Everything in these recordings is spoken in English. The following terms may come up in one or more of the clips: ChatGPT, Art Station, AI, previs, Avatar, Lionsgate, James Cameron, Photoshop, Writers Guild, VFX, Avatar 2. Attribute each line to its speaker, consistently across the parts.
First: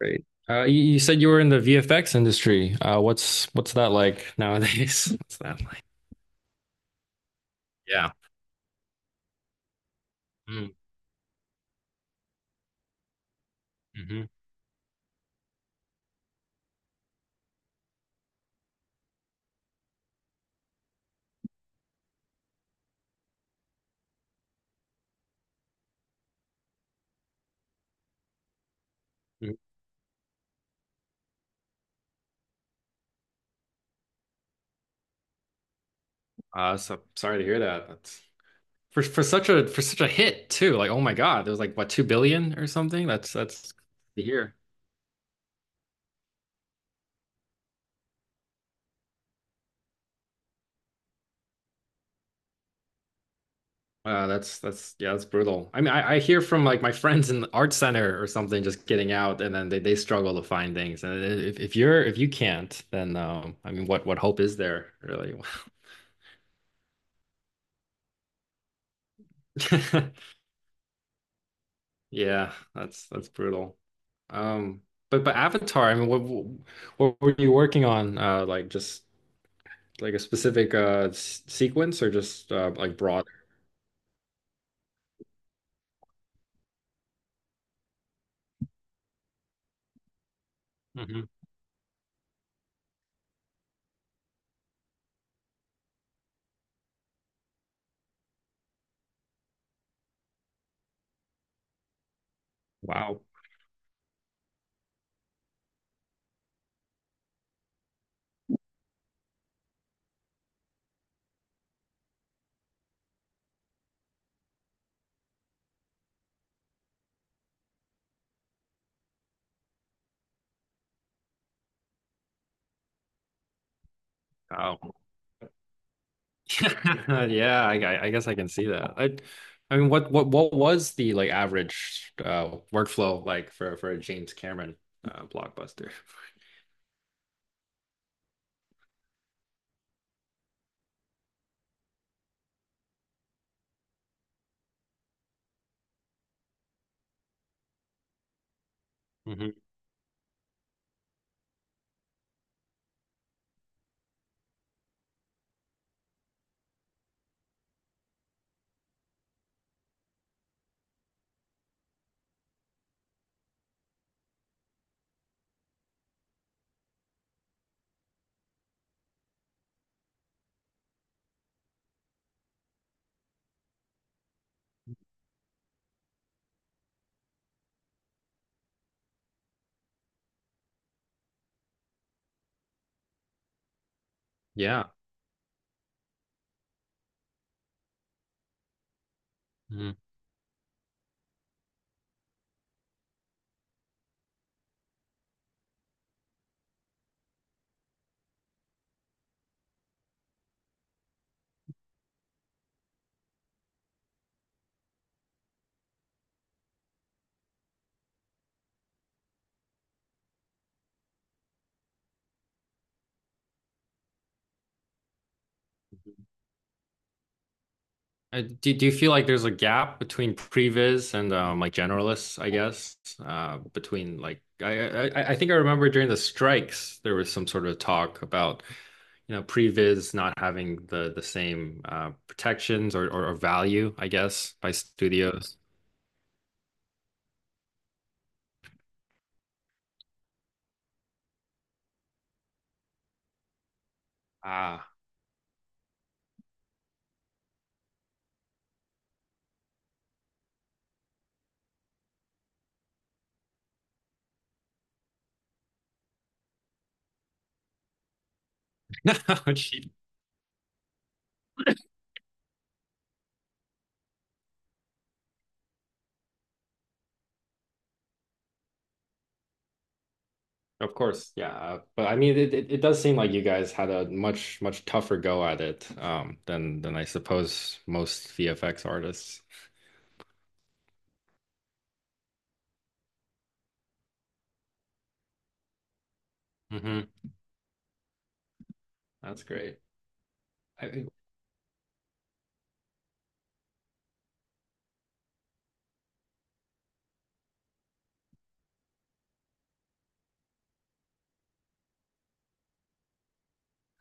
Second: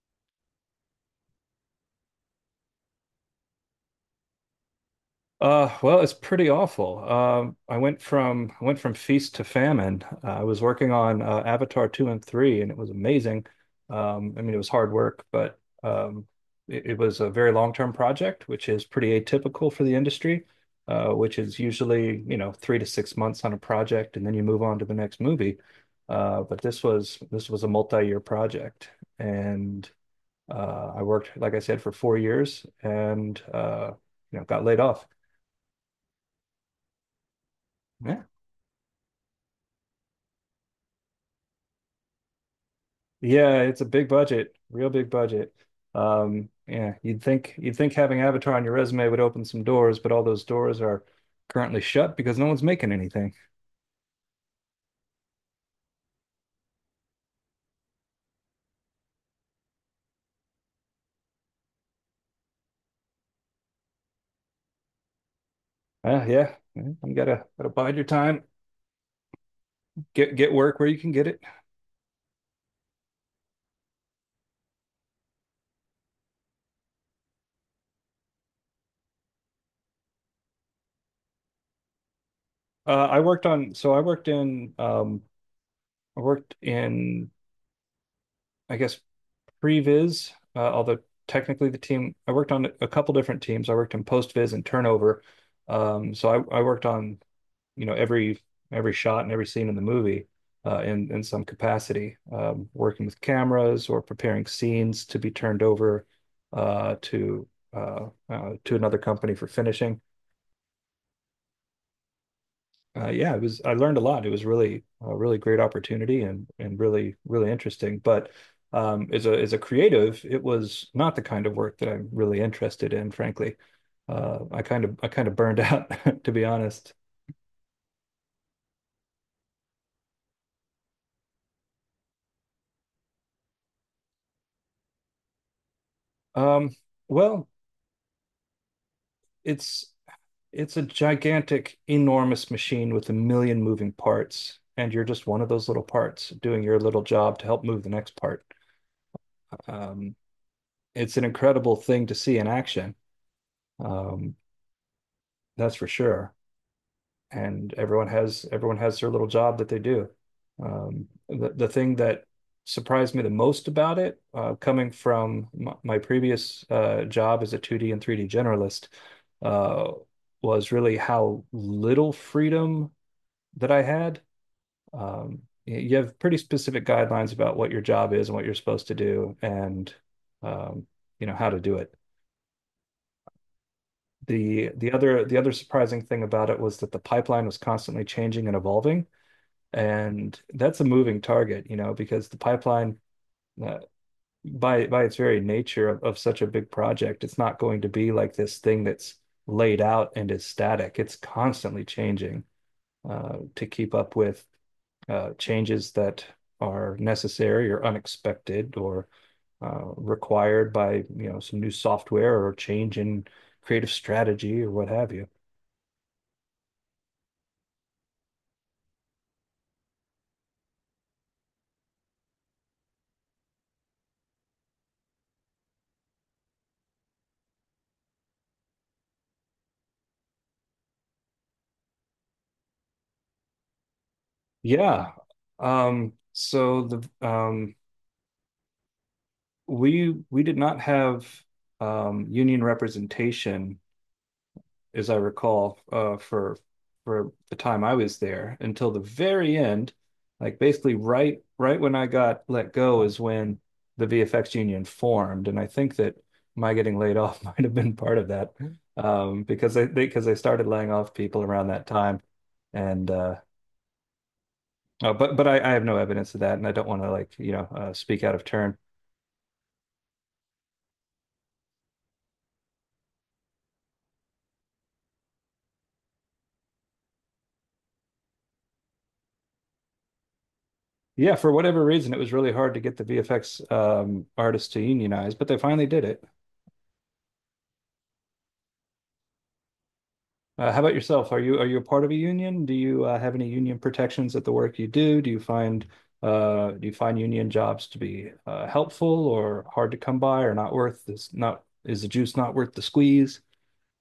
Speaker 1: Great. You said you were in the VFX industry. What's that like nowadays? What's that like?
Speaker 2: Well, it's pretty awful. I went
Speaker 1: Yeah.
Speaker 2: from feast to famine. I was
Speaker 1: Mm-hmm.
Speaker 2: working on Avatar 2 and 3, and it was amazing.
Speaker 1: Mm-hmm.
Speaker 2: I mean, it was hard work, but it was a very long-term project, which is pretty atypical for the industry, which is usually, you know, 3 to 6 months on a project, and then you move on to the next movie. But this was a multi-year project,
Speaker 1: Mm-hmm.
Speaker 2: and I worked, like I said, for 4 years and you know, got laid off.
Speaker 1: So sorry to hear that. That's
Speaker 2: Yeah.
Speaker 1: for for such a hit too. Like, oh my God, there was like what 2 billion or something. That's
Speaker 2: Yeah,
Speaker 1: that's
Speaker 2: it's a big
Speaker 1: to
Speaker 2: budget,
Speaker 1: hear.
Speaker 2: real big budget. Yeah, you'd think having Avatar on your resume would open some doors, but all those doors are currently shut because no one's making anything.
Speaker 1: That's Yeah, that's brutal. I mean, I hear from like my friends in the art center or something just getting out, and then they struggle to find things. And if you can't, then I mean, what hope is there really?
Speaker 2: Yeah, yeah, you gotta bide your time, get work where you can get it.
Speaker 1: Yeah, that's brutal. Um, but Avatar, I mean, what were you working on? Like just like a specific s sequence or just like
Speaker 2: Uh, I
Speaker 1: broader?
Speaker 2: worked on, so I worked in, I worked in, I guess pre-viz, although
Speaker 1: Hmm
Speaker 2: technically the team I worked on a couple different teams. I worked in post-viz and turnover. So I worked on, you know, every shot and every scene in the movie in some capacity, working with
Speaker 1: Wow.
Speaker 2: cameras or preparing scenes to be turned over uh, to to another company for finishing. Yeah, it was. I learned a lot. It was really a really great opportunity and really interesting. But as a creative, it was not the kind of work that I'm really interested in, frankly.
Speaker 1: Wow.
Speaker 2: I kind of burned out, to be honest.
Speaker 1: Yeah, I guess I can see that. I mean, what what was the like average workflow like for a James Cameron blockbuster?
Speaker 2: Um, well, it's it's a gigantic, enormous machine with a million moving parts, and you're just one of those little parts doing your little job to help move the next part.
Speaker 1: Hmm
Speaker 2: Um, it's an incredible thing to see in action. Um, that's for sure. And everyone has their little job that they do. The thing that surprised me the most about it, coming from my previous job as a 2D and 3D generalist, uh, was really how little freedom that I had. Um, you have pretty specific guidelines about what your job is and what you're supposed to do, and um, you know how to do it.
Speaker 1: Yeah.
Speaker 2: The other surprising thing about it was that the pipeline was constantly changing and evolving. And that's a moving target, you know, because the pipeline, uh, by its very nature of, such a big project, it's not going to be like this thing that's laid out and is static. It's constantly changing to keep up with changes that are necessary or unexpected or required by, you know, some new software or change in creative strategy or what have you.
Speaker 1: Do you feel like there's a gap between previs and like generalists, I guess? Between like I think I remember during the strikes there was some sort of talk about you know previs not having the same protections, or value, I guess, by
Speaker 2: Yeah.
Speaker 1: studios.
Speaker 2: So the we did not have union representation,
Speaker 1: Ah,
Speaker 2: as I recall, for the time I was there until the very end. Like basically, right when I got let go is when the VFX union formed, and I think that my getting laid off might have been part of that
Speaker 1: Gee,
Speaker 2: because they started laying off people around that time, and oh, but I have no evidence of that, and I don't want to like you know speak out of turn.
Speaker 1: of course, yeah. But I mean, it does seem like you guys had a much tougher go at it than I suppose most VFX artists.
Speaker 2: Yeah, for whatever reason, it was really hard to get the VFX artists to unionize, but they finally did it.
Speaker 1: Hmm That's great.
Speaker 2: How about
Speaker 1: I,
Speaker 2: yourself? Are you a part of a union? Do you have any union protections at the work you do? Do you find do you find union jobs to be helpful or hard to come by or not worth this? Not is the juice not worth the squeeze?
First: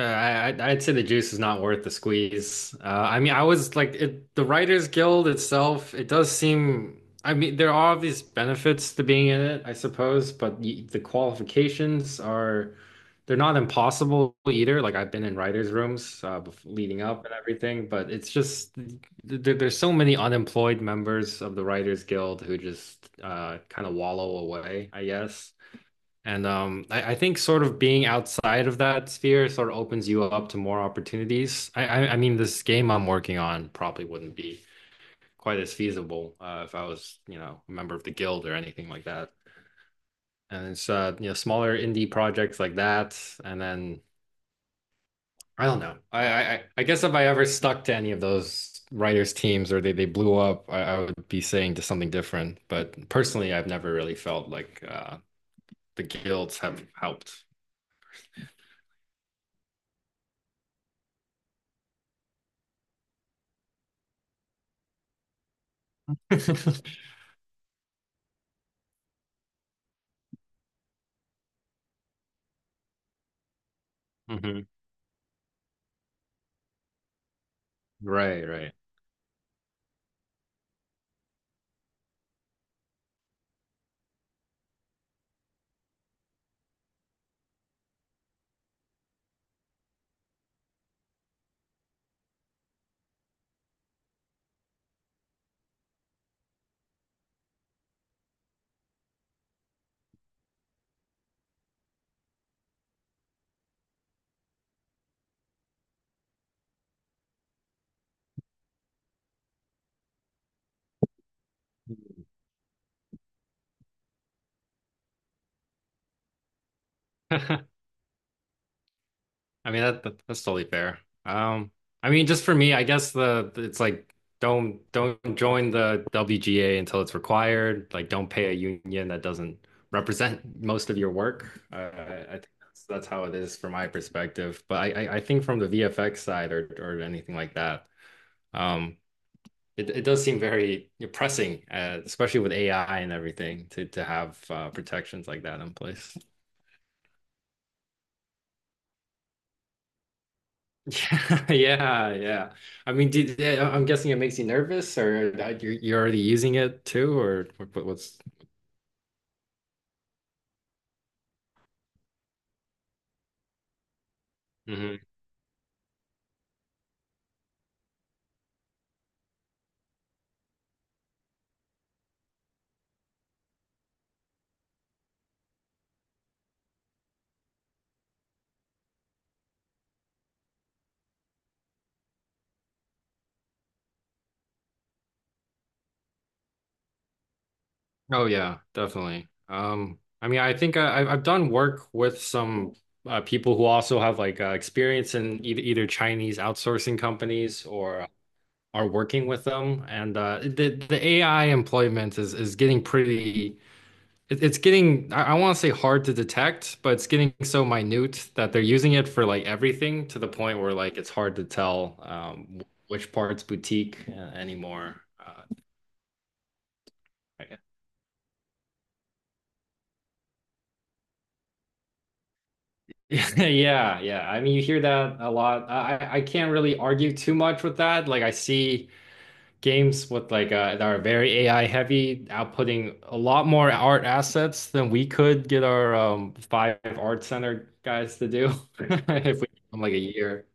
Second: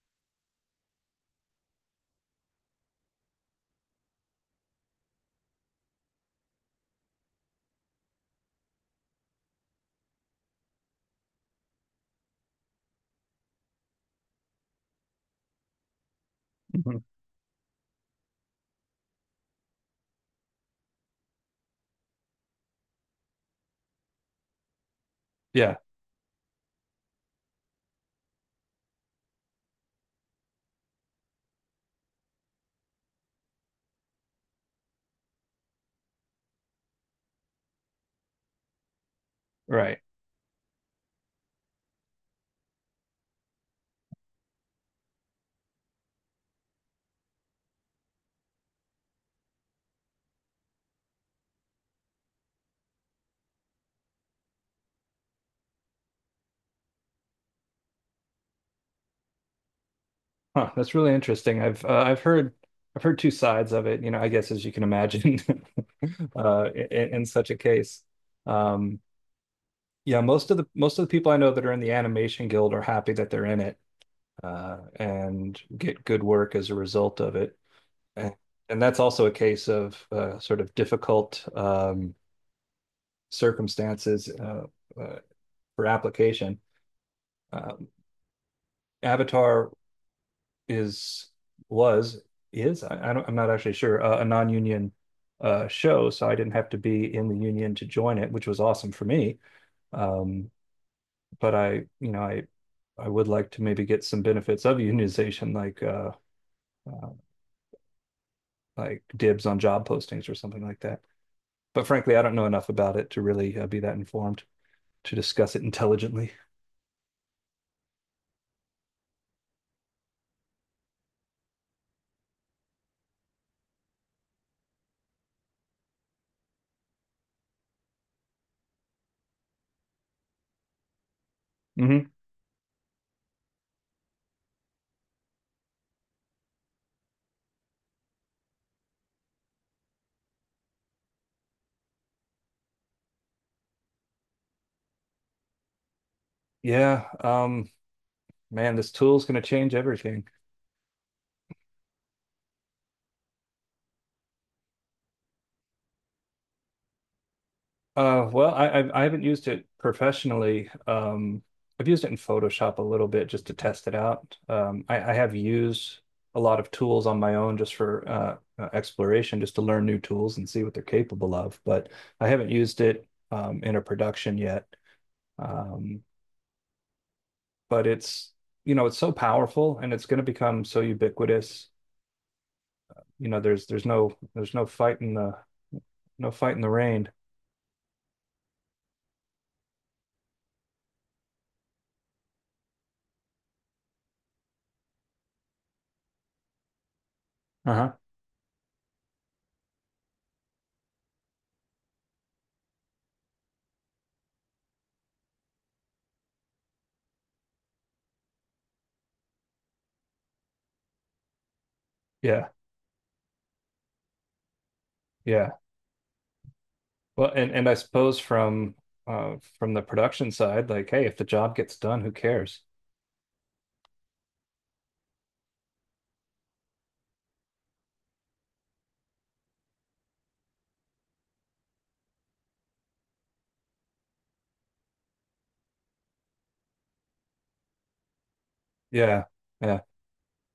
Speaker 1: I'd say the juice is not worth the squeeze. I mean, I was like, it, the Writers Guild itself, it does seem, I mean, there are these benefits to being in it, I suppose, but y the qualifications are, they're not impossible either. Like, I've been in writers' rooms bef
Speaker 2: Mhm.
Speaker 1: leading up and everything, but it's just, there's so many unemployed members of the Writers Guild who just kind of wallow away, I guess.
Speaker 2: Yeah,
Speaker 1: And I think sort of being outside of that sphere sort of opens you up to more opportunities. I mean, this game I'm working on probably wouldn't be quite as feasible if I was, you know, a member of the guild or anything like that.
Speaker 2: right.
Speaker 1: And it's you know, smaller indie projects like that. And then I don't know. I guess if I ever stuck to any of those writers' teams or they blew up, I would be saying to something different. But personally, I've never really felt like the guilds have helped.
Speaker 2: Huh, that's really interesting. I've heard two sides of it. You know, I guess as you can imagine, in, such a case. Um, Yeah, most of the people I know that are in the animation guild are happy that they're in it
Speaker 1: Mhm.
Speaker 2: and get good work as a result of it. And,
Speaker 1: Right, right.
Speaker 2: and that's also a case of sort of difficult circumstances uh, for application. Um, Avatar is was is I don't I'm not actually sure a non-union show, so I didn't have to be in the union to join it, which was awesome for me. Um, but you know, I would like to maybe get some benefits of unionization, uh, like dibs on job postings or something like that. But frankly, I don't know enough about it to really be that informed to discuss it intelligently.
Speaker 1: I mean that's totally fair. Um, I mean just for me, I guess the it's like don't join the WGA until it's required. Like don't pay a union that doesn't represent most of your work.
Speaker 2: Hmm.
Speaker 1: I think that's how it is from my perspective. But I think from the VFX side or anything like that, um, it it does seem very pressing, especially with AI and everything to have protections like that in place.
Speaker 2: Yeah, man, this tool's going to change everything.
Speaker 1: Yeah, yeah, yeah. I mean, did, yeah, I'm guessing it makes you nervous, or that you're already using it too, or what, what's?
Speaker 2: I haven't used it professionally. I've used it in Photoshop a little bit just to test it out.
Speaker 1: Mhm.
Speaker 2: I have used a lot of tools on my own just for exploration, just to learn new tools and see what they're capable of. But I haven't used it in a production yet. Um, but it's it's so powerful and it's going to become so ubiquitous. You know, there's no fight in the rain.
Speaker 1: Oh yeah, definitely. I mean, I think I've done work with some people who also have like experience in either either Chinese outsourcing companies
Speaker 2: Uh-huh.
Speaker 1: or are working with them, and the AI employment is getting pretty. It's getting I want to say hard to detect, but it's getting so minute that they're using it for like everything to the point where like it's hard to tell
Speaker 2: Yeah,
Speaker 1: which part's boutique anymore.
Speaker 2: yeah. Well, and I suppose from the production side, like, hey, if the job gets done, who cares?
Speaker 1: Yeah, yeah. I mean, you hear that a lot. I can't really argue too much with that. Like I see games with like that are very AI heavy, outputting a lot more art assets than we could get our five art center guys to do
Speaker 2: Yeah.
Speaker 1: if we give them
Speaker 2: Yeah.
Speaker 1: like a year.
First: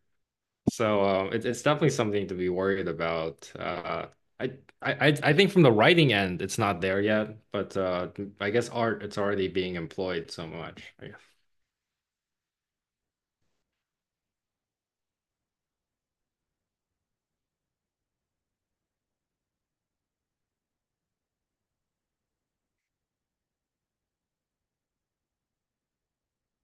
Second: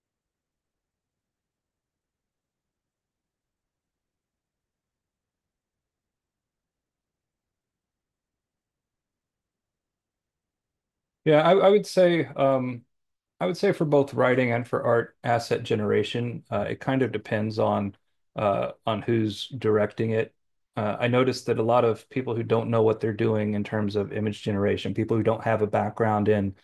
Speaker 1: So it's definitely something to be worried about. I, I think from the writing end, it's not there yet, but I guess art it's already being employed so much. I guess.
Speaker 2: Yeah, I, I would say um I would say for both writing and for art asset generation, it kind of depends on who's directing it. I noticed that a lot of people who don't know what they're doing in terms of image generation, people who don't have a background in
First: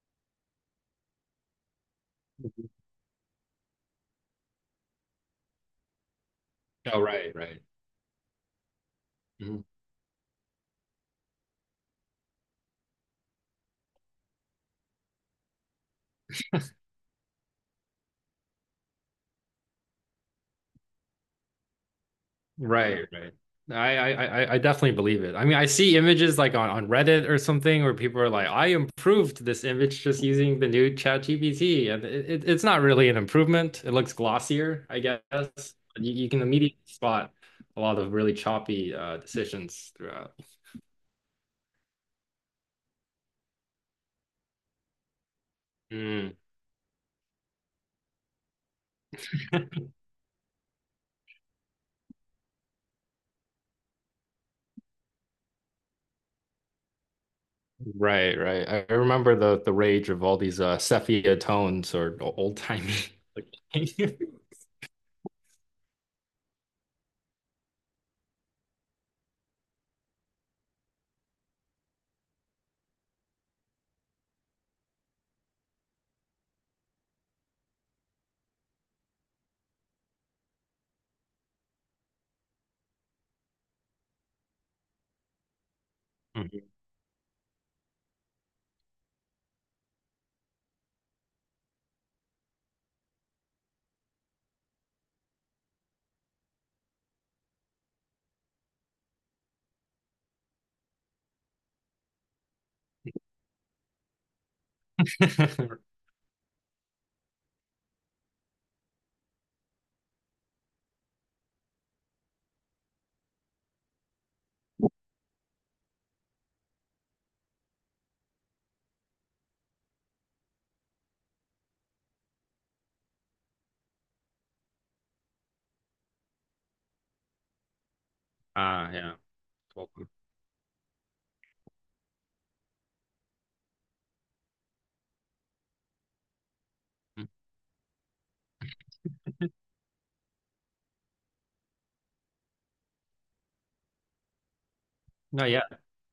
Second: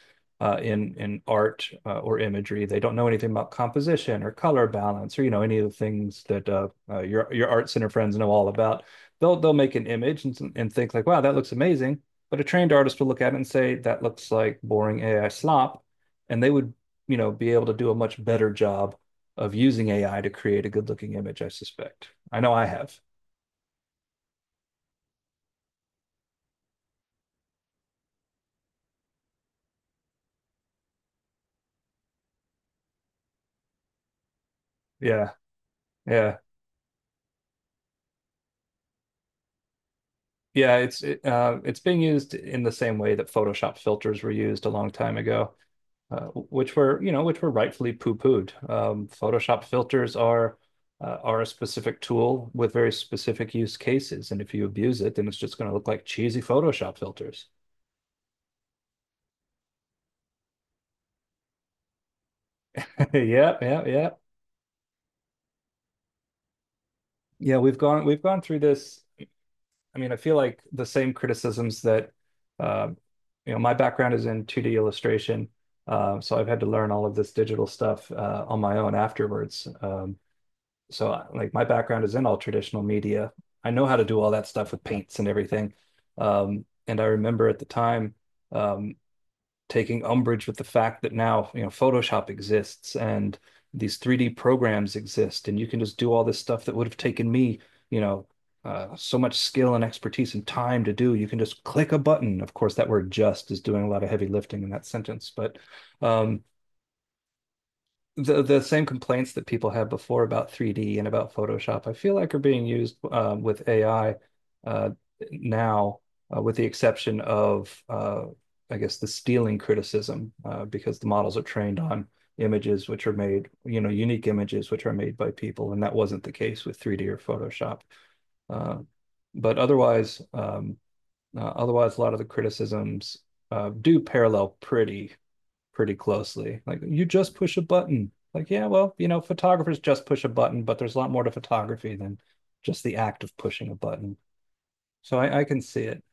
Speaker 2: in art or imagery, they don't know anything about composition or color balance or you know any of the things that
Speaker 1: Oh,
Speaker 2: your
Speaker 1: right, right.
Speaker 2: art center friends know all about. They'll
Speaker 1: Mhm.
Speaker 2: make an image and think like, wow, that looks amazing. But a trained artist will look at it and say, that looks like boring AI slop, and they would, you know, be able to do a much better job of using AI to create a good looking image, I suspect. I know I have.
Speaker 1: Right, right. I definitely believe it. I mean, I see images like on Reddit or something where people are like, I improved this image just using the new ChatGPT. And it's not really an improvement. It looks glossier, I guess.
Speaker 2: Yeah,
Speaker 1: You
Speaker 2: yeah.
Speaker 1: can immediately spot a lot of really choppy decisions throughout.
Speaker 2: Yeah, it's it's being used in the same way that Photoshop filters were used a long time ago,
Speaker 1: Mm,
Speaker 2: which were, you know, which were rightfully poo-pooed. Photoshop filters are a specific tool with very specific use cases, and if you abuse it, then it's just going to look like cheesy Photoshop filters.
Speaker 1: right, right. I remember the rage of all these sepia tones or old-timey.
Speaker 2: Yep, yep, yep. Yeah, we've gone through this. I mean, I feel like the same criticisms that, uh, you know, my background is in 2D illustration, so I've had to learn all of this digital stuff on my own afterwards. Like, my background is in all traditional media. I know how to do all that stuff with paints and everything. And I remember at the time, um, taking umbrage with the fact that now, you know, Photoshop exists and these 3D programs exist, and you can just do all this stuff that would have taken me, you know, so much skill and expertise and time to do. You can just click a button. Of course, that word just is doing a lot of heavy lifting in that sentence, but
Speaker 1: Mhm.
Speaker 2: um, the same complaints that people had before about 3D and about Photoshop, I feel like are being used with AI uh, now, with the exception of I guess the stealing criticism, because the models are trained on images which are made, you know, unique images which are made by people, and that wasn't the case with 3D or Photoshop. Uh,
Speaker 1: Ah, yeah.
Speaker 2: but
Speaker 1: Welcome.
Speaker 2: otherwise, otherwise, a lot of the criticisms do parallel pretty closely. Like you
Speaker 1: Mm-hmm.
Speaker 2: just push a button. Like, yeah, well, you know, photographers just push a button, but there's a lot more to photography than just the act of pushing a button. So I
Speaker 1: No,
Speaker 2: can
Speaker 1: yeah.
Speaker 2: see it.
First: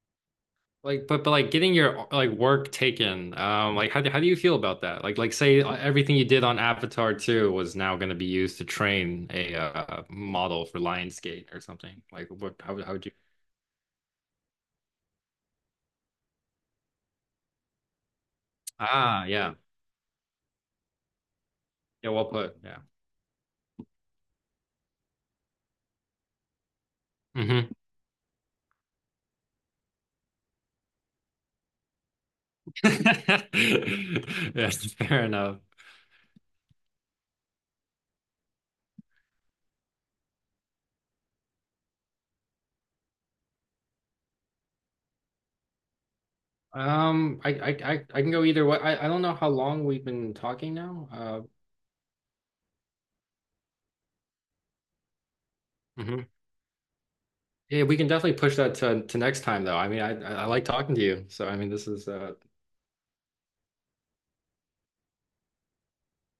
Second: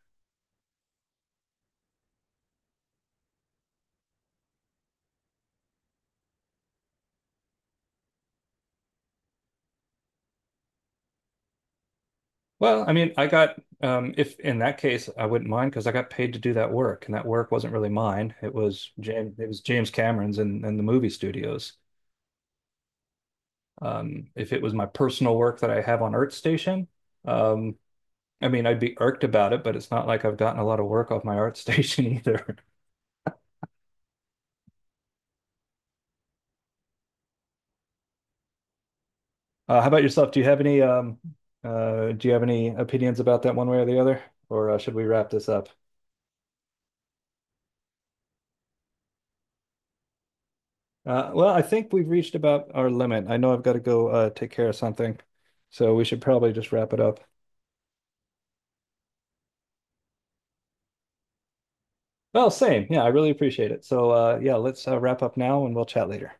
Speaker 1: Like, but like getting your like work taken, like how do you feel about that? Like say everything you did on Avatar 2 was now going to be used to train a model for Lionsgate or something. Like what how
Speaker 2: Well,
Speaker 1: would
Speaker 2: I
Speaker 1: how would you?
Speaker 2: mean, I got if in that case I wouldn't mind because I got paid to do that work, and that work wasn't really mine. It was
Speaker 1: Ah,
Speaker 2: James. It
Speaker 1: yeah,
Speaker 2: was James Cameron's and the movie studios.
Speaker 1: yeah, well put, yeah.
Speaker 2: If it was my personal work that I have on Art Station, um,
Speaker 1: hmm
Speaker 2: I mean, I'd be irked about it, but it's not like I've gotten a lot of work off my Art Station either.
Speaker 1: Yes, fair enough.
Speaker 2: How about yourself? Do you have any do you have any opinions about that one way or the other, or should we wrap this up?
Speaker 1: I can go either way. I don't know how long we've been talking now.
Speaker 2: I think we've reached about our limit. I know I've got to go take care of something, so we should
Speaker 1: Mhm.
Speaker 2: probably just wrap it up.
Speaker 1: Yeah, we can definitely push that to next time though. I mean, I like talking to you, so I mean, this is
Speaker 2: Well, same. Yeah, I really appreciate it. So yeah, let's wrap up now, and we'll chat later.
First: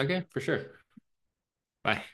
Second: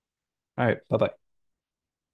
Speaker 1: okay for
Speaker 2: All right,
Speaker 1: sure.
Speaker 2: bye bye.
Speaker 1: Bye.